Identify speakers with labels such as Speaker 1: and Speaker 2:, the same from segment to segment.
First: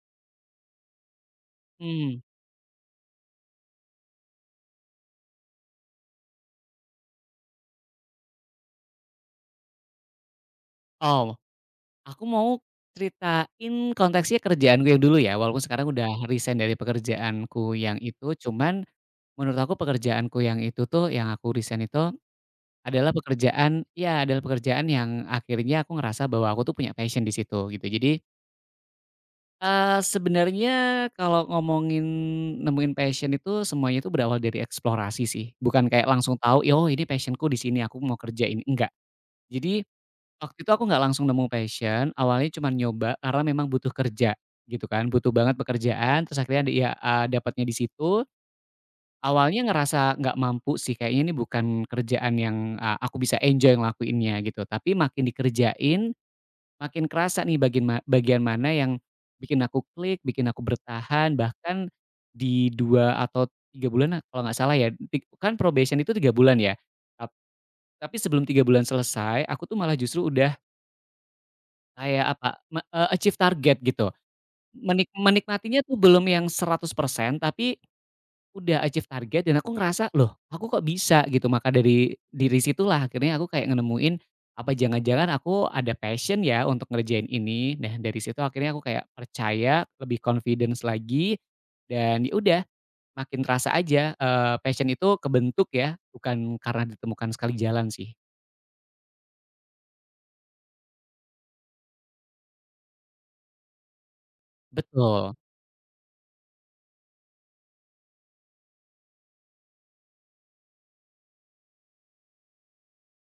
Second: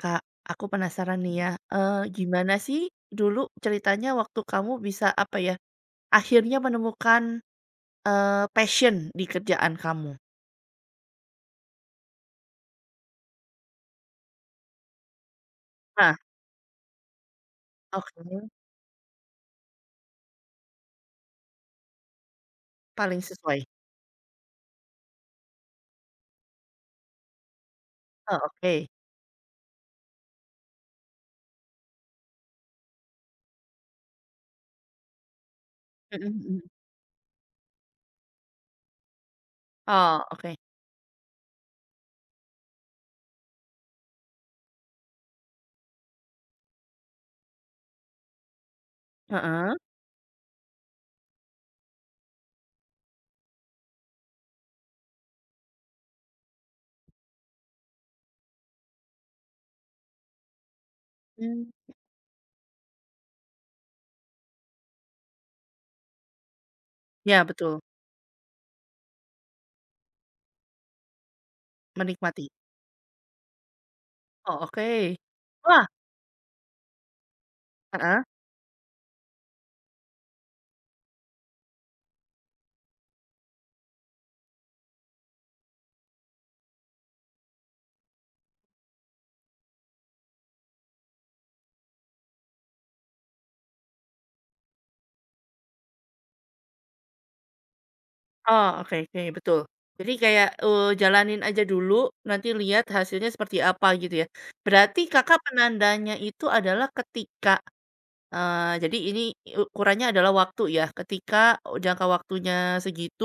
Speaker 1: Kak, aku penasaran nih ya,
Speaker 2: Mmm,
Speaker 1: gimana sih dulu ceritanya waktu kamu bisa, apa ya, akhirnya menemukan, passion di kerjaan kamu?
Speaker 2: oh, aku mau ceritain konteksnya kerjaan gue yang dulu ya, walaupun sekarang
Speaker 1: Nah,
Speaker 2: udah resign dari pekerjaanku yang itu,
Speaker 1: oke,
Speaker 2: cuman menurut aku pekerjaanku yang itu tuh, yang aku resign itu adalah
Speaker 1: paling sesuai.
Speaker 2: pekerjaan iya, adalah pekerjaan yang akhirnya aku ngerasa bahwa aku tuh punya passion di situ, gitu. Jadi,
Speaker 1: Oh, oke.
Speaker 2: sebenarnya kalau ngomongin nemuin passion itu semuanya itu berawal dari eksplorasi sih, bukan kayak
Speaker 1: Mhm
Speaker 2: langsung tahu,
Speaker 1: mhm.
Speaker 2: "Oh, ini passion-ku di sini, aku mau kerjain." Enggak. Jadi
Speaker 1: Oh, oke.
Speaker 2: waktu itu aku nggak langsung nemu passion, awalnya cuman nyoba karena memang butuh kerja gitu kan, butuh banget pekerjaan, terus akhirnya ada ya, dapatnya di situ. Awalnya
Speaker 1: Heeh.
Speaker 2: ngerasa nggak mampu sih, kayaknya ini bukan kerjaan yang, aku bisa enjoy ngelakuinnya gitu. Tapi makin dikerjain, makin kerasa nih bagian mana yang bikin aku klik, bikin aku bertahan,
Speaker 1: Mmm.
Speaker 2: bahkan di 2 atau 3 bulan nah, kalau nggak salah ya, kan probation itu 3 bulan ya, tap
Speaker 1: Ya, betul,
Speaker 2: tapi sebelum 3 bulan selesai, aku tuh malah justru udah kayak
Speaker 1: menikmati.
Speaker 2: apa, achieve target gitu.
Speaker 1: Oh, oke.
Speaker 2: Menikmatinya
Speaker 1: Wah
Speaker 2: tuh belum yang 100%, tapi
Speaker 1: heeh.
Speaker 2: udah achieve target dan aku ngerasa, "Loh, aku kok bisa?" Gitu. Maka dari situlah akhirnya aku kayak nemuin, apa jangan-jangan aku ada passion ya untuk ngerjain ini. Nah, dari situ akhirnya aku kayak percaya, lebih confidence lagi, dan ya udah makin terasa aja, passion itu kebentuk ya, bukan karena ditemukan sekali jalan sih.
Speaker 1: Oh, oke oke, betul. Jadi kayak, jalanin aja dulu, nanti lihat hasilnya seperti apa gitu ya. Berarti
Speaker 2: Betul.
Speaker 1: Kakak penandanya itu adalah ketika jadi ini ukurannya adalah waktu ya, ketika jangka waktunya segitu,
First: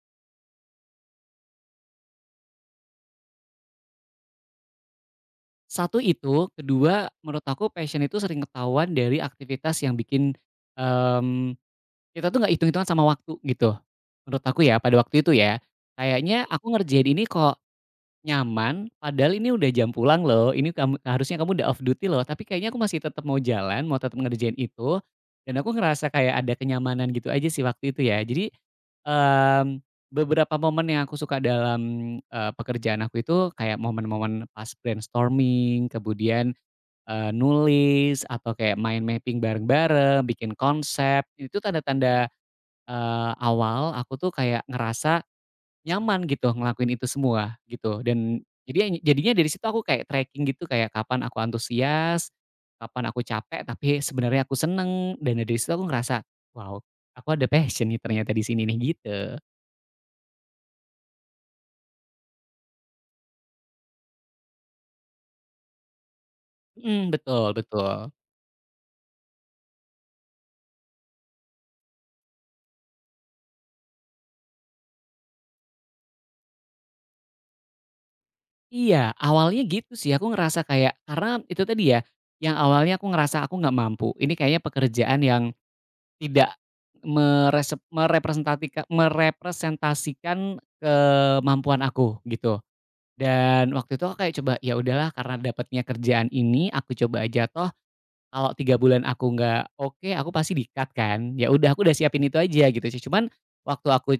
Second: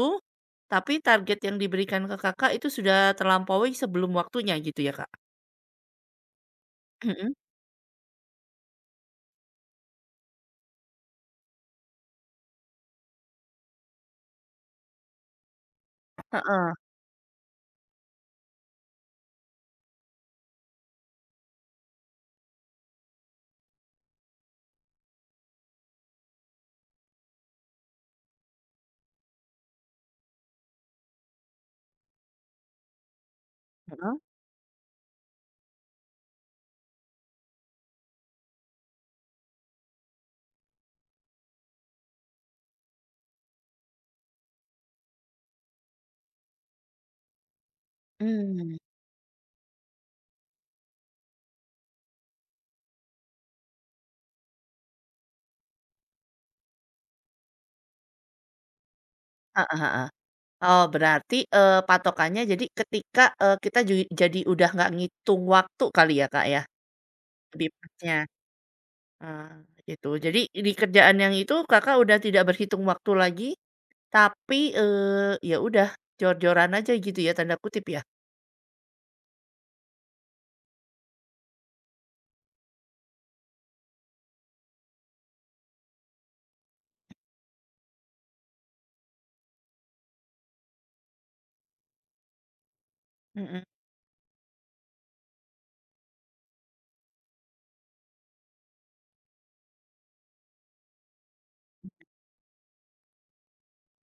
Speaker 1: tapi target yang diberikan ke Kakak itu sudah terlampaui sebelum waktunya gitu ya, Kak?
Speaker 2: Satu itu, kedua
Speaker 1: Mhm,
Speaker 2: menurut aku passion itu sering ketahuan dari aktivitas yang bikin, mmm, kita tuh nggak hitung-hitungan sama waktu gitu, menurut aku ya pada waktu itu ya. Kayaknya
Speaker 1: heeh
Speaker 2: aku ngerjain ini kok nyaman, padahal ini udah jam pulang loh, ini kamu harusnya udah off duty loh, tapi kayaknya aku masih tetap mau jalan, mau tetap ngerjain itu, dan aku ngerasa kayak ada kenyamanan gitu aja sih waktu itu ya. Jadi, mmm, beberapa momen yang aku suka dalam, pekerjaan aku itu kayak
Speaker 1: heeh,
Speaker 2: momen-momen pas brainstorming, kemudian, nulis atau kayak main mapping bareng-bareng, bikin konsep, itu tanda-tanda, awal aku tuh kayak ngerasa nyaman gitu ngelakuin itu semua gitu dan
Speaker 1: mmm,
Speaker 2: jadinya dari situ aku kayak tracking gitu kayak kapan aku antusias, kapan aku capek tapi sebenarnya aku seneng dan dari situ aku ngerasa, "Wow, aku ada passion nih ternyata di sini nih," gitu.
Speaker 1: heeh heeh. Oh berarti, patokannya jadi ketika, kita ju jadi udah nggak ngitung waktu kali ya, Kak, ya?
Speaker 2: Mhm, betul
Speaker 1: Lebih
Speaker 2: betul.
Speaker 1: tepatnya, eee, gitu. Jadi di kerjaan yang itu Kakak udah tidak berhitung waktu lagi, tapi, ya udah jor-joran aja gitu ya, tanda kutip ya?
Speaker 2: Iya, awalnya gitu sih, aku ngerasa kayak karena itu tadi ya, yang awalnya aku ngerasa aku nggak mampu, ini kayaknya pekerjaan yang tidak meresep merepresentatika merepresentasikan kemampuan aku, gitu.
Speaker 1: Mhm.
Speaker 2: Dan waktu itu aku kayak coba, ya udahlah karena dapatnya kerjaan ini, aku coba aja, toh kalau 3 bulan aku nggak oke, aku pasti di-cut kan. Ya udah, aku udah siapin itu aja gitu sih. Cuman waktu aku,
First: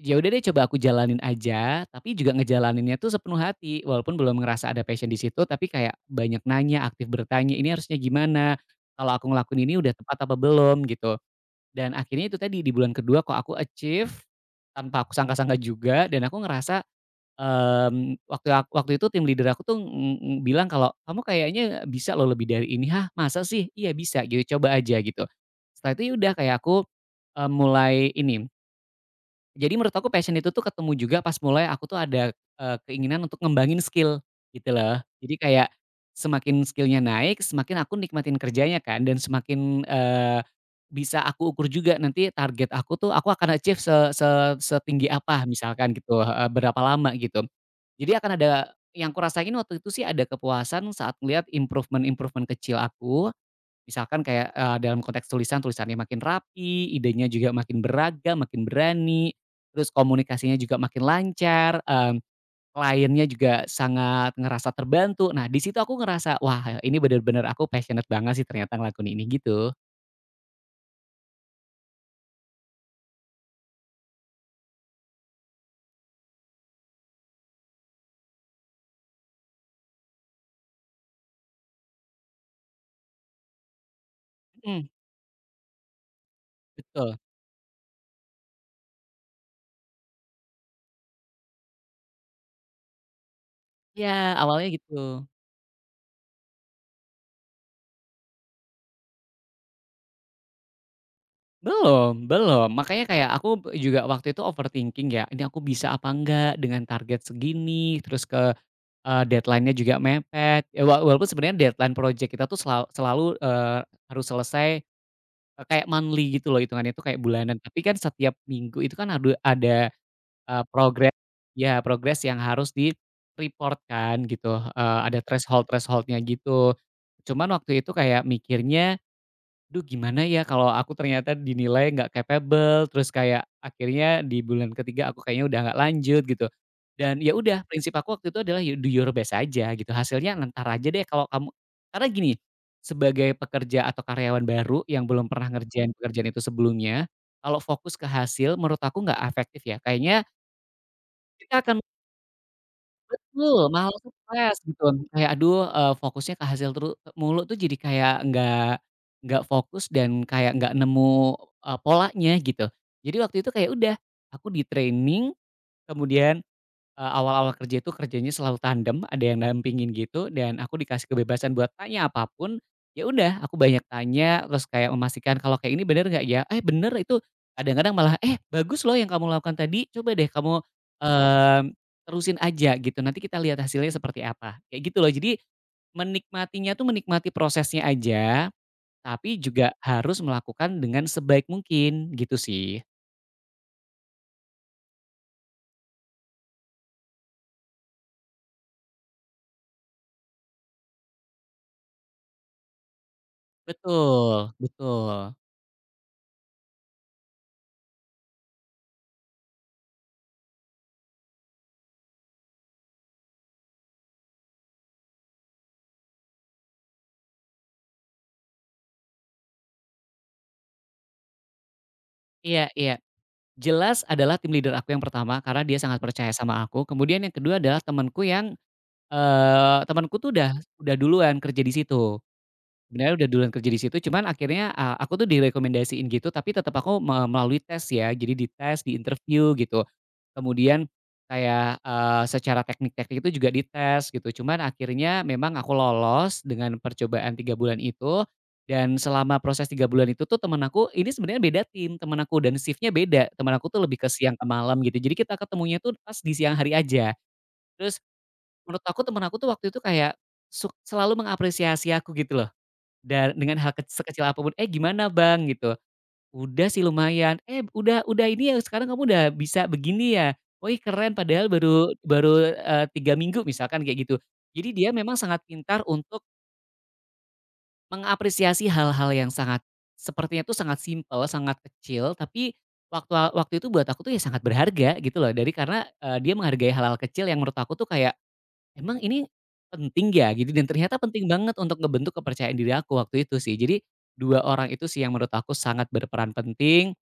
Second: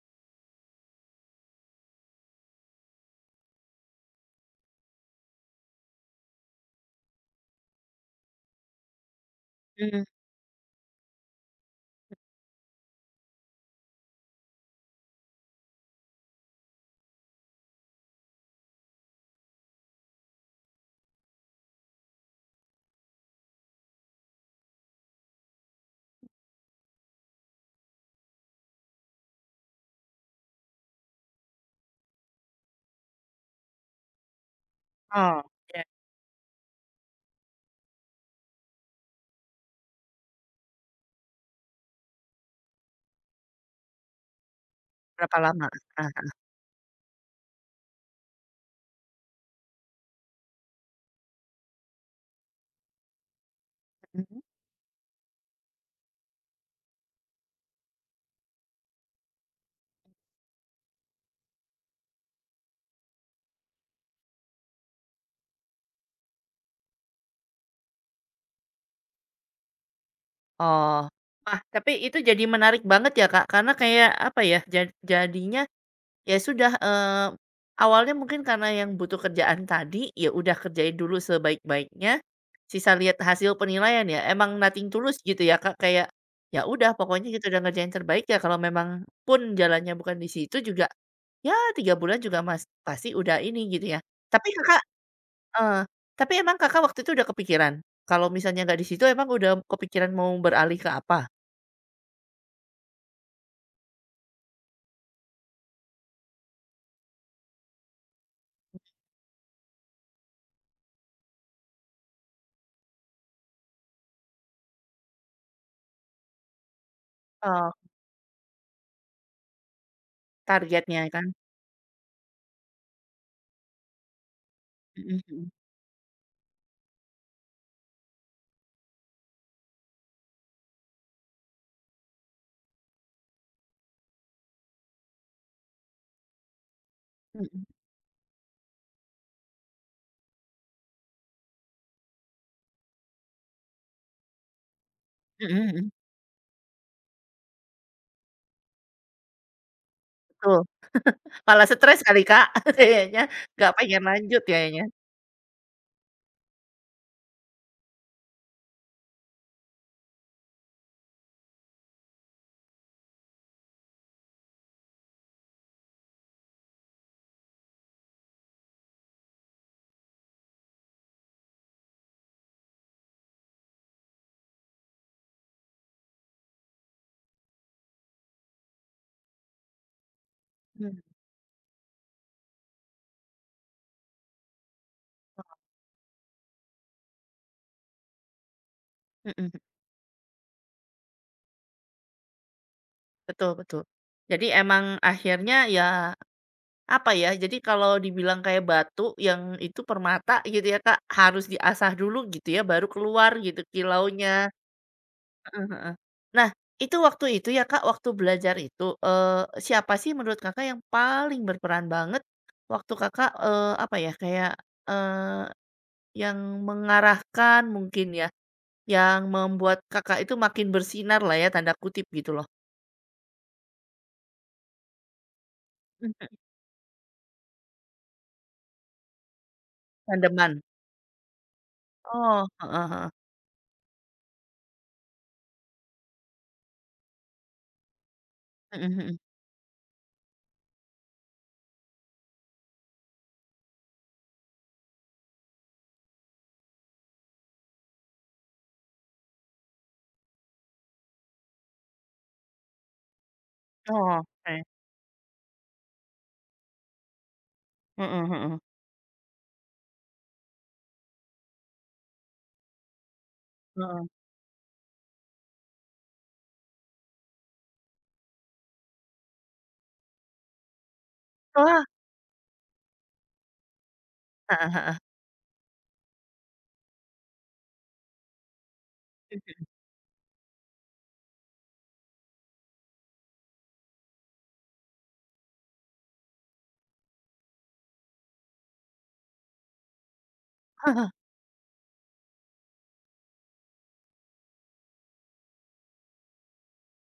Speaker 2: ya udah deh coba aku jalanin aja, tapi juga ngejalaninnya tuh sepenuh hati, walaupun belum ngerasa ada passion di situ, tapi kayak banyak nanya, aktif bertanya, "Ini harusnya gimana? Kalau aku ngelakuin ini udah
Speaker 1: Mmm,
Speaker 2: tepat apa belum?" Gitu. Dan akhirnya itu tadi di bulan kedua kok aku achieve, tanpa aku sangka-sangka juga dan aku ngerasa, waktu itu tim leader aku tuh, ng ng bilang kalau, "Kamu kayaknya bisa loh lebih dari ini." "Hah, masa sih?" "Iya bisa," gitu, "coba aja," gitu. Setelah itu ya udah kayak aku, mulai ini, jadi menurut aku passion itu tuh ketemu juga pas mulai aku tuh ada, keinginan untuk ngembangin skill, gitu loh. Jadi
Speaker 1: oh,
Speaker 2: kayak
Speaker 1: iya,
Speaker 2: semakin skillnya naik, semakin aku nikmatin kerjanya kan dan semakin, bisa aku ukur juga nanti target aku tuh aku akan achieve se se setinggi
Speaker 1: berapa
Speaker 2: apa
Speaker 1: lama?
Speaker 2: misalkan
Speaker 1: Ah.
Speaker 2: gitu,
Speaker 1: Heeh.
Speaker 2: heeh, berapa lama gitu. Jadi akan ada yang aku rasain waktu itu sih, ada kepuasan saat melihat improvement-improvement kecil aku. Misalkan
Speaker 1: Mhm.
Speaker 2: kayak, dalam konteks tulisan, tulisannya makin rapi, idenya juga makin beragam, makin berani, terus komunikasinya juga makin lancar, kliennya juga sangat ngerasa terbantu. Nah, di situ aku ngerasa, "Wah, ini bener-bener aku passionate banget sih ternyata ngelakuin ini," gitu.
Speaker 1: Oh. Wah, tapi itu jadi menarik banget ya, Kak, karena kayak, apa ya, jadinya ya sudah, awalnya mungkin karena yang butuh kerjaan tadi, ya udah kerjain dulu sebaik-baiknya, sisa lihat hasil penilaian ya. Emang
Speaker 2: Mhm,
Speaker 1: nothing tulus gitu ya, Kak, kayak, ya udah
Speaker 2: betul.
Speaker 1: pokoknya kita udah ngerjain terbaik ya kalau memang pun jalannya bukan di situ juga, ya 3 bulan juga mas pasti udah ini gitu ya.
Speaker 2: Ya
Speaker 1: Tapi
Speaker 2: awalnya
Speaker 1: Kakak
Speaker 2: gitu.
Speaker 1: eee, tapi emang Kakak waktu itu udah kepikiran, kalau misalnya nggak di situ emang udah kepikiran mau beralih ke apa?
Speaker 2: Belum belum, makanya kayak aku juga waktu itu overthinking ya, "Ini aku bisa apa enggak dengan target segini?" Terus ke deadline-nya juga mepet, ya walaupun sebenarnya deadline project kita tuh selalu, harus selesai, kayak monthly gitu loh hitungannya itu kayak bulanan,
Speaker 1: Oh,
Speaker 2: tapi kan setiap minggu itu kan ada,
Speaker 1: targetnya
Speaker 2: progres
Speaker 1: kan?
Speaker 2: ya progress yang harus di-report kan gitu, ada
Speaker 1: Mhm mhm.
Speaker 2: threshold thresholdnya gitu. Cuman waktu itu kayak mikirnya duh gimana ya kalau aku ternyata dinilai nggak capable, terus kayak akhirnya di bulan ketiga aku kayaknya udah nggak lanjut gitu. Dan ya udah
Speaker 1: Mhm
Speaker 2: prinsip aku waktu itu adalah you do your best aja gitu, hasilnya entar aja deh kalau kamu, karena gini, sebagai pekerja atau karyawan baru yang belum pernah
Speaker 1: mhm
Speaker 2: ngerjain
Speaker 1: mhm.
Speaker 2: pekerjaan itu sebelumnya, kalau fokus ke hasil menurut aku nggak efektif ya. Kayaknya
Speaker 1: Betul.
Speaker 2: kita
Speaker 1: Malah
Speaker 2: akan
Speaker 1: stres kali, Kak, kayaknya
Speaker 2: betul,
Speaker 1: nggak
Speaker 2: malah
Speaker 1: pengen lanjut
Speaker 2: stres
Speaker 1: ya,
Speaker 2: gitu.
Speaker 1: kayaknya.
Speaker 2: Kayak aduh, fokusnya ke hasil mulu tuh jadi kayak nggak fokus dan kayak nggak nemu, polanya gitu. Jadi waktu itu kayak udah, aku di-training, kemudian awal-awal kerja itu kerjanya selalu tandem, ada yang dampingin gitu dan aku dikasih kebebasan buat tanya apapun, ya udah aku banyak tanya terus kayak memastikan kalau kayak ini bener nggak ya? Eh, bener itu kadang-kadang malah, "Eh, bagus loh yang kamu lakukan tadi, coba deh kamu,
Speaker 1: Mmm,
Speaker 2: mmm, terusin aja gitu nanti kita lihat hasilnya seperti apa." Kayak gitu loh, jadi menikmatinya tuh menikmati prosesnya aja, tapi
Speaker 1: mhm,
Speaker 2: juga harus melakukan dengan sebaik mungkin gitu sih.
Speaker 1: betul betul. Jadi emang akhirnya ya, apa ya, jadi kalau dibilang kayak batu yang itu permata gitu ya, Kak, harus diasah dulu gitu ya, baru keluar gitu kilaunya.
Speaker 2: Betul betul.
Speaker 1: Heeh heeh. Nah, itu waktu itu ya, Kak, waktu belajar itu, siapa sih menurut Kakak yang paling berperan banget waktu Kakak, apa ya, kayak, eee, yang mengarahkan mungkin ya, yang membuat Kakak itu makin bersinar lah ya, tanda kutip gitu loh?
Speaker 2: Iya iya. Jelas adalah tim leader aku yang pertama, karena dia sangat percaya
Speaker 1: Mhm.
Speaker 2: sama aku. Kemudian yang kedua adalah temanku yang, temanku tuh
Speaker 1: Tandeman?
Speaker 2: udah duluan kerja di situ.
Speaker 1: Oh, heeh heeh.
Speaker 2: Sebenarnya udah duluan kerja di situ, cuman akhirnya, aku tuh direkomendasiin gitu, tapi tetap aku melalui tes ya. Jadi di tes,
Speaker 1: Mhm
Speaker 2: di
Speaker 1: mhm.
Speaker 2: interview gitu. Kemudian kayak, secara teknik-teknik itu juga dites gitu. Cuman akhirnya memang aku lolos dengan percobaan 3 bulan itu, dan selama proses 3 bulan itu tuh teman aku ini sebenarnya beda tim, teman aku dan shiftnya beda. Teman aku tuh lebih ke
Speaker 1: Oh,
Speaker 2: siang ke
Speaker 1: oke.
Speaker 2: malam gitu. Jadi kita ketemunya tuh pas di siang hari aja. Terus
Speaker 1: Mhm mhm.
Speaker 2: menurut aku teman aku tuh waktu itu kayak selalu mengapresiasi aku gitu loh. Dan dengan hal
Speaker 1: Heeh.
Speaker 2: sekecil apapun, "Eh, gimana Bang?" gitu, "Udah sih lumayan," "Eh, udah ini ya sekarang kamu udah bisa begini ya? Wih keren padahal
Speaker 1: Wah,
Speaker 2: baru baru, 3 minggu," misalkan kayak gitu. Jadi
Speaker 1: heeh
Speaker 2: dia
Speaker 1: heeh.
Speaker 2: memang sangat pintar untuk mengapresiasi hal-hal yang sangat sepertinya tuh sangat simpel, sangat kecil, tapi waktu waktu itu buat aku tuh ya sangat berharga gitu loh dari karena, dia menghargai hal-hal kecil yang menurut aku tuh kayak emang ini penting ya gitu dan ternyata penting banget untuk ngebentuk kepercayaan diri aku waktu itu sih. Jadi 2 orang itu sih yang menurut aku sangat berperan penting,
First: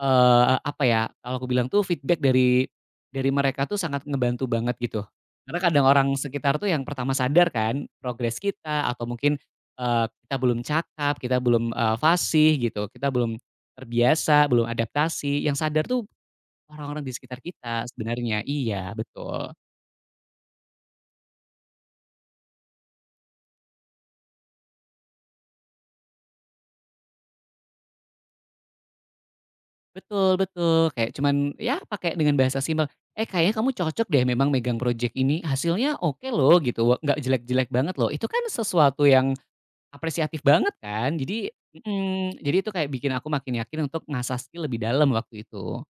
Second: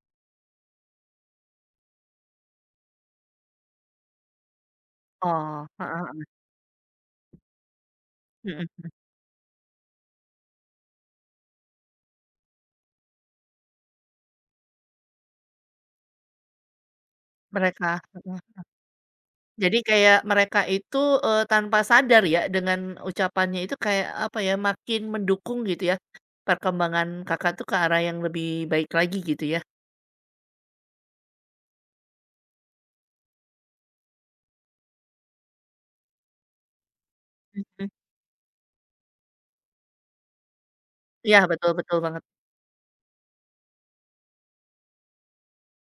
Speaker 2: apa ya, kalau aku bilang tuh feedback dari mereka tuh sangat ngebantu banget gitu. Karena
Speaker 1: Oh,
Speaker 2: kadang
Speaker 1: heeh
Speaker 2: orang
Speaker 1: heeh.
Speaker 2: sekitar tuh yang pertama sadar kan progres
Speaker 1: Mhm.
Speaker 2: kita atau mungkin, kita belum cakap, kita belum, fasih gitu, kita belum terbiasa, belum adaptasi, yang sadar tuh orang-orang di sekitar kita
Speaker 1: Mereka
Speaker 2: sebenarnya.
Speaker 1: heeh.
Speaker 2: Iya, betul.
Speaker 1: Jadi kayak mereka itu, tanpa sadar ya dengan ucapannya itu kayak, apa ya, makin mendukung gitu ya, perkembangan Kakak tuh ke arah yang lebih baik lagi gitu ya?
Speaker 2: Betul betul, kayak cuman ya pakai dengan bahasa simpel, "Eh, kayaknya kamu cocok deh memang megang project ini, hasilnya oke loh," gitu, wa- nggak jelek-jelek
Speaker 1: Mhm.
Speaker 2: banget loh. Itu kan sesuatu yang apresiatif banget kan.
Speaker 1: Iya,
Speaker 2: Jadi
Speaker 1: betul betul banget.
Speaker 2: mhm, jadi itu kayak bikin aku makin yakin untuk ngasah skill lebih dalam waktu itu.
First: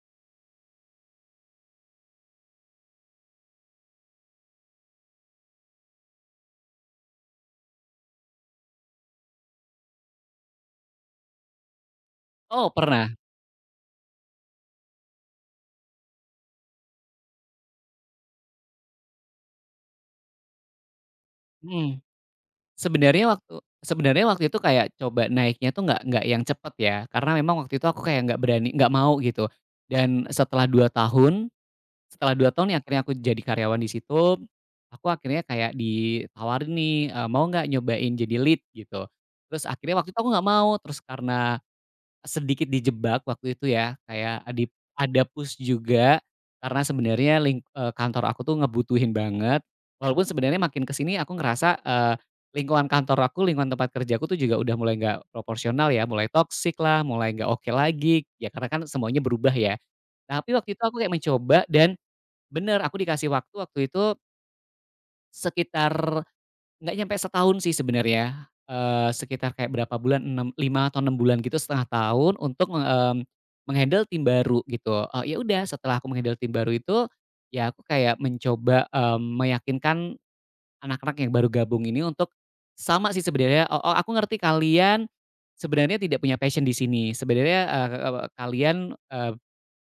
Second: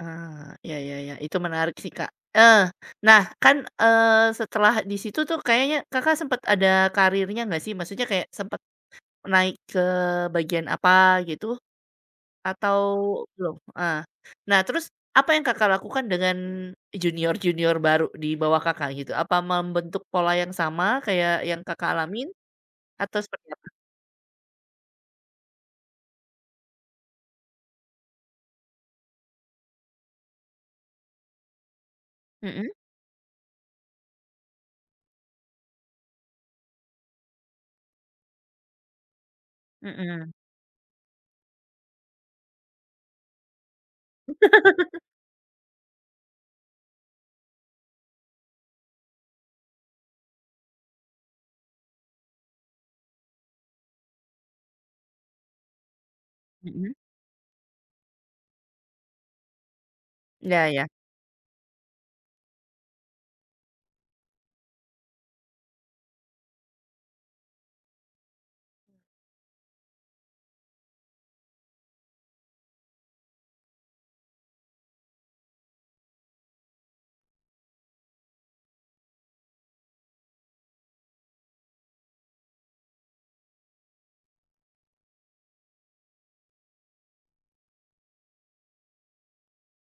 Speaker 1: Ah, ya ya ya itu menarik sih, Kak. Eh, nah kan, eh setelah di situ tuh kayaknya Kakak sempat ada karirnya nggak sih? Maksudnya kayak sempat naik ke bagian apa gitu
Speaker 2: Oh
Speaker 1: atau
Speaker 2: pernah,
Speaker 1: belum? Ah, nah terus apa yang Kakak lakukan dengan junior-junior baru di bawah Kakak gitu? Apa membentuk pola yang sama kayak yang Kakak
Speaker 2: mhm,
Speaker 1: alamin atau
Speaker 2: sebenarnya
Speaker 1: seperti
Speaker 2: waktu
Speaker 1: apa?
Speaker 2: sebenarnya waktu itu kayak coba naiknya tuh nggak yang cepet ya, karena memang waktu itu aku kayak nggak berani nggak mau gitu. Dan setelah dua tahun
Speaker 1: Mhm
Speaker 2: ya akhirnya aku jadi karyawan di situ, aku akhirnya kayak ditawarin nih, "Mau nggak nyobain jadi lead?" Gitu. Terus akhirnya waktu itu aku
Speaker 1: mhm.
Speaker 2: nggak mau, terus karena sedikit dijebak waktu itu ya, kayak ada push juga karena sebenarnya kantor aku tuh ngebutuhin banget, walaupun sebenarnya makin ke sini aku ngerasa, lingkungan kantor aku, lingkungan tempat kerjaku tuh juga udah mulai nggak proporsional ya, mulai toksik
Speaker 1: Mhm.
Speaker 2: lah, mulai nggak oke lagi, ya karena kan semuanya berubah ya. Tapi
Speaker 1: Iya
Speaker 2: waktu itu
Speaker 1: iya.
Speaker 2: aku kayak mencoba dan bener, aku dikasih waktu, waktu itu sekitar nggak nyampe setahun sih sebenarnya, sekitar kayak berapa bulan, 6 5 atau 6 bulan gitu, setengah tahun untuk me mmm, meng em, menghandle tim baru gitu. Eee, ya udah setelah aku menghandle tim baru itu, ya aku kayak mencoba, meyakinkan anak-anak yang baru gabung ini untuk sama sih sebenarnya, "Oh oh aku ngerti kalian sebenarnya tidak punya passion di sini, sebenarnya, kalian,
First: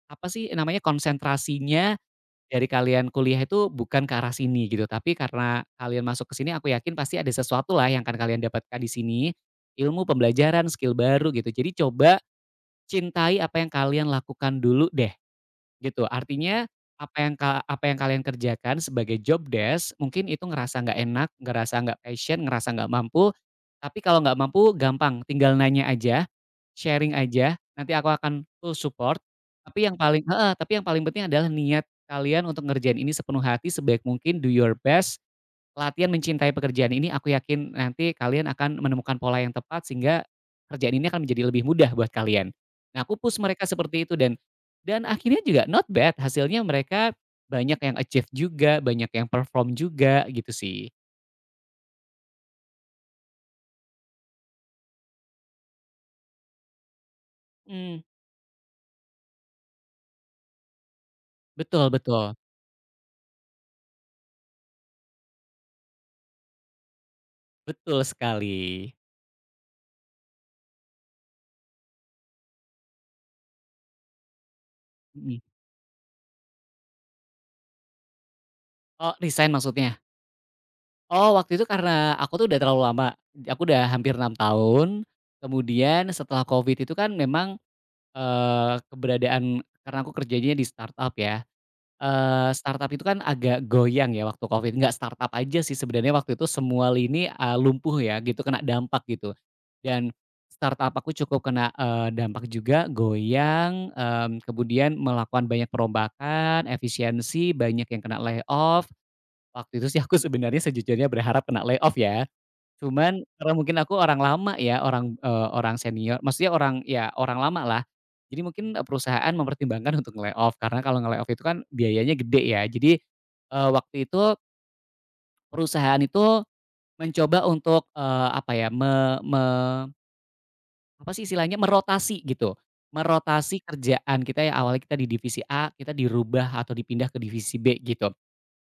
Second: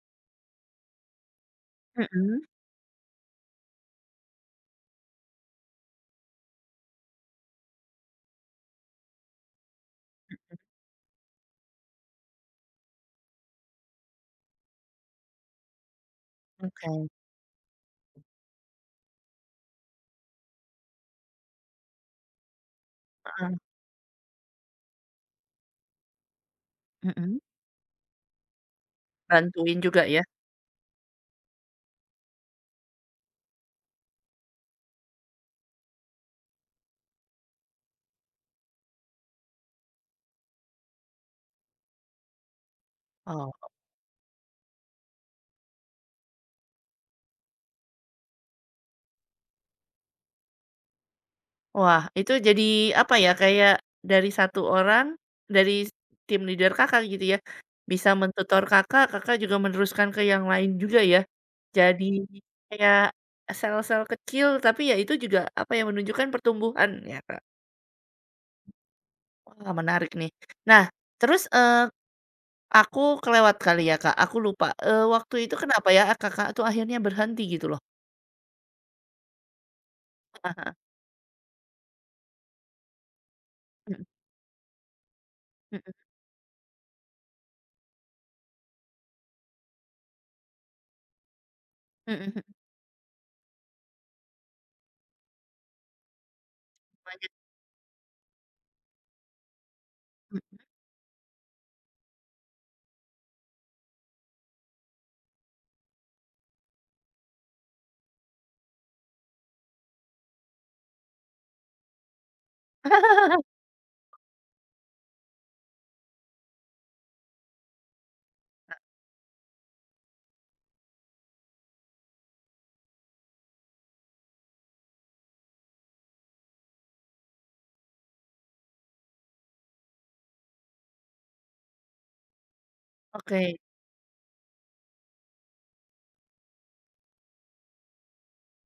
Speaker 2: apa sih namanya, konsentrasinya
Speaker 1: Mhm.
Speaker 2: dari kalian kuliah itu bukan ke arah sini gitu, tapi karena kalian masuk ke sini aku yakin pasti ada sesuatu lah yang akan kalian dapatkan di sini, ilmu, pembelajaran, skill baru gitu. Jadi coba cintai apa yang kalian lakukan dulu deh. Gitu, artinya
Speaker 1: Oke,
Speaker 2: apa yang kalian kerjakan sebagai job desk, mungkin itu ngerasa nggak enak, ngerasa nggak passion, ngerasa nggak mampu,
Speaker 1: heeh.
Speaker 2: tapi kalau nggak mampu gampang, tinggal nanya aja, sharing
Speaker 1: Mhm.
Speaker 2: aja, nanti aku akan full support,
Speaker 1: Bantuin
Speaker 2: tapi yang
Speaker 1: juga
Speaker 2: paling
Speaker 1: ya?
Speaker 2: heeh, tapi yang paling penting adalah niat kalian untuk ngerjain ini sepenuh hati, sebaik mungkin, do your best. Latihan mencintai pekerjaan ini aku yakin nanti kalian akan menemukan pola yang tepat sehingga kerjaan ini akan menjadi lebih mudah buat kalian. Nah, aku push
Speaker 1: Oh.
Speaker 2: mereka seperti itu dan akhirnya juga not bad hasilnya, mereka banyak yang achieve juga, banyak yang perform juga gitu sih.
Speaker 1: Wah, itu jadi apa ya, kayak dari satu orang, dari tim leader Kakak gitu ya,
Speaker 2: Mhm,
Speaker 1: bisa mentutor Kakak, Kakak juga meneruskan ke yang lain juga ya.
Speaker 2: betul
Speaker 1: Jadi
Speaker 2: betul,
Speaker 1: kayak sel-sel kecil, tapi ya itu juga apa ya, menunjukkan pertumbuhan ya, Kak.
Speaker 2: betul sekali.
Speaker 1: Wah, menarik nih. Nah, terus, aku kelewat kali ya, Kak, aku lupa, waktu
Speaker 2: Mhm.
Speaker 1: itu kenapa ya Kakak tuh akhirnya berhenti gitu loh?
Speaker 2: Oh resign maksudnya? Oh waktu itu karena aku tuh udah terlalu lama, aku udah hampir 6 tahun, kemudian setelah Covid itu kan memang keberadaan karena aku kerjanya di startup ya, startup itu kan agak goyang ya waktu Covid, nggak startup aja sih sebenarnya waktu itu semua lini, lumpuh ya gitu, kena dampak gitu. Dan startup aku cukup kena, dampak juga, goyang, kemudian melakukan banyak perombakan, efisiensi, banyak yang kena layoff. Waktu itu sih aku sebenarnya sejujurnya berharap kena layoff ya. Cuman karena mungkin aku orang lama ya, orang, orang senior maksudnya orang ya orang lama lah. Jadi mungkin, perusahaan mempertimbangkan untuk nge-layoff karena kalau nge-layoff itu kan biayanya gede ya. Jadi, waktu itu perusahaan itu mencoba untuk, apa ya, me me apa sih istilahnya, merotasi gitu.
Speaker 1: Oke.
Speaker 2: Merotasi kerjaan kita yang awalnya kita di divisi A, kita dirubah atau dipindah ke divisi B gitu.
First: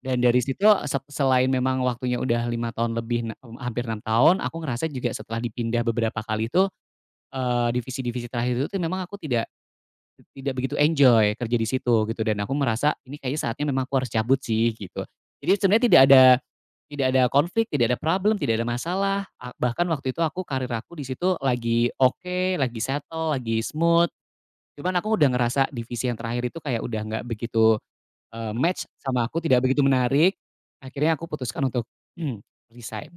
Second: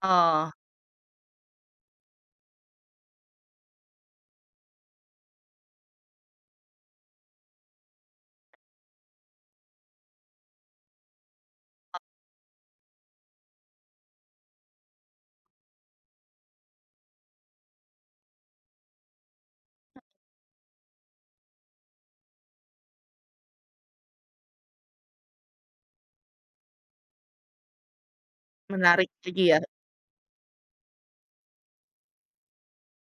Speaker 2: Dan dari
Speaker 1: Oh,
Speaker 2: situ selain memang waktunya udah 5 tahun lebih, hampir 6 tahun, aku ngerasa juga setelah dipindah beberapa kali itu, divisi-divisi terakhir itu tuh memang aku tidak tidak begitu enjoy kerja di situ gitu dan aku merasa ini kayaknya saatnya memang aku harus cabut sih gitu. Jadi sebenarnya tidak ada konflik, tidak ada problem, tidak ada masalah, bahkan waktu itu aku karir aku di situ lagi oke, lagi settle, lagi smooth, cuman aku udah ngerasa divisi yang terakhir itu kayak udah nggak begitu match
Speaker 1: menarik
Speaker 2: sama aku,
Speaker 1: lagi ya.
Speaker 2: tidak begitu menarik, akhirnya aku putuskan untuk, resign.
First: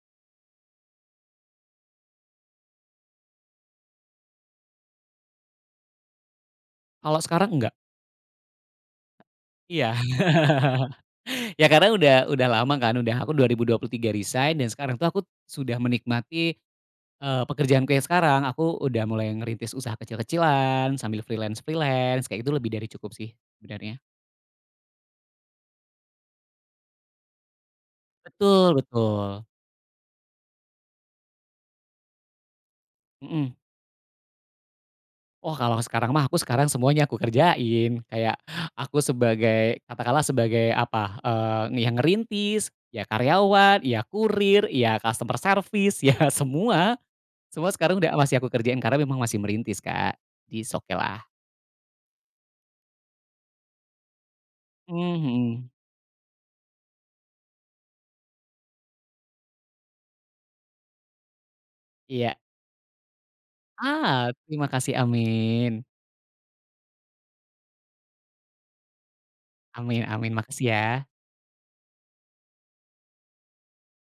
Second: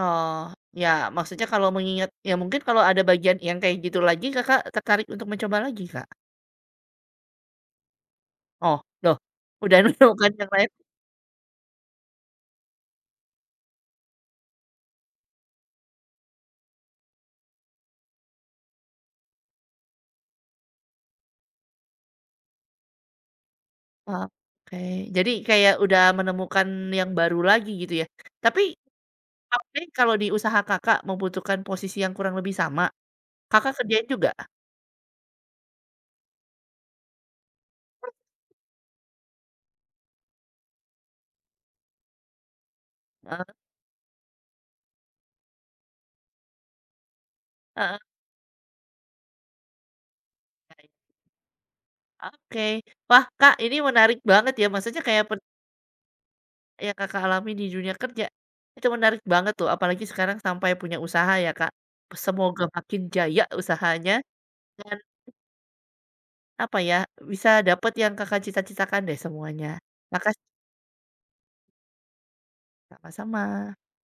Speaker 1: Oh, ya maksudnya kalau mengingat ya mungkin kalau ada bagian yang kayak gitu lagi Kakak tertarik untuk mencoba lagi, Kak?
Speaker 2: Kalau sekarang enggak.
Speaker 1: Oh, loh, udah
Speaker 2: Iya,
Speaker 1: menemukan yang lain?
Speaker 2: ya karena udah lama kan, udah aku 2023 resign dan sekarang tuh aku sudah menikmati, pekerjaanku yang sekarang. Aku udah mulai ngerintis usaha kecil-kecilan, sambil freelance-freelance, kayak gitu lebih dari cukup sih sebenarnya.
Speaker 1: Wah, oke, jadi kayak udah menemukan yang baru lagi gitu ya? Tapi,
Speaker 2: Betul betul,
Speaker 1: tapi kalau di usaha Kakak membutuhkan posisi yang kurang lebih sama,
Speaker 2: mhm.
Speaker 1: Kakak kerjain juga?
Speaker 2: Oh, kalau sekarang mah aku sekarang semuanya aku kerjain. Kayak aku sebagai katakanlah sebagai apa, yang ngerintis, ya
Speaker 1: Eee,
Speaker 2: karyawan, ya kurir, ya customer service, ya semua. Semua
Speaker 1: heeh,
Speaker 2: sekarang udah masih aku kerjain karena memang masih merintis, Kak. Di it's
Speaker 1: baik.
Speaker 2: okay lah.
Speaker 1: Oke. Wah, Kak, ini menarik banget ya maksudnya
Speaker 2: Mmm,
Speaker 1: kayak
Speaker 2: mhm.
Speaker 1: yang Kakak alami di dunia kerja, itu menarik banget tuh apalagi sekarang sampai punya usaha ya, Kak.
Speaker 2: Iya.
Speaker 1: Semoga makin jaya usahanya
Speaker 2: Ah, terima kasih,
Speaker 1: dan
Speaker 2: amin.
Speaker 1: apa ya, bisa dapat yang Kakak cita-citakan deh semuanya.
Speaker 2: Amin amin,
Speaker 1: Makasih,
Speaker 2: makasih ya.
Speaker 1: sama-sama.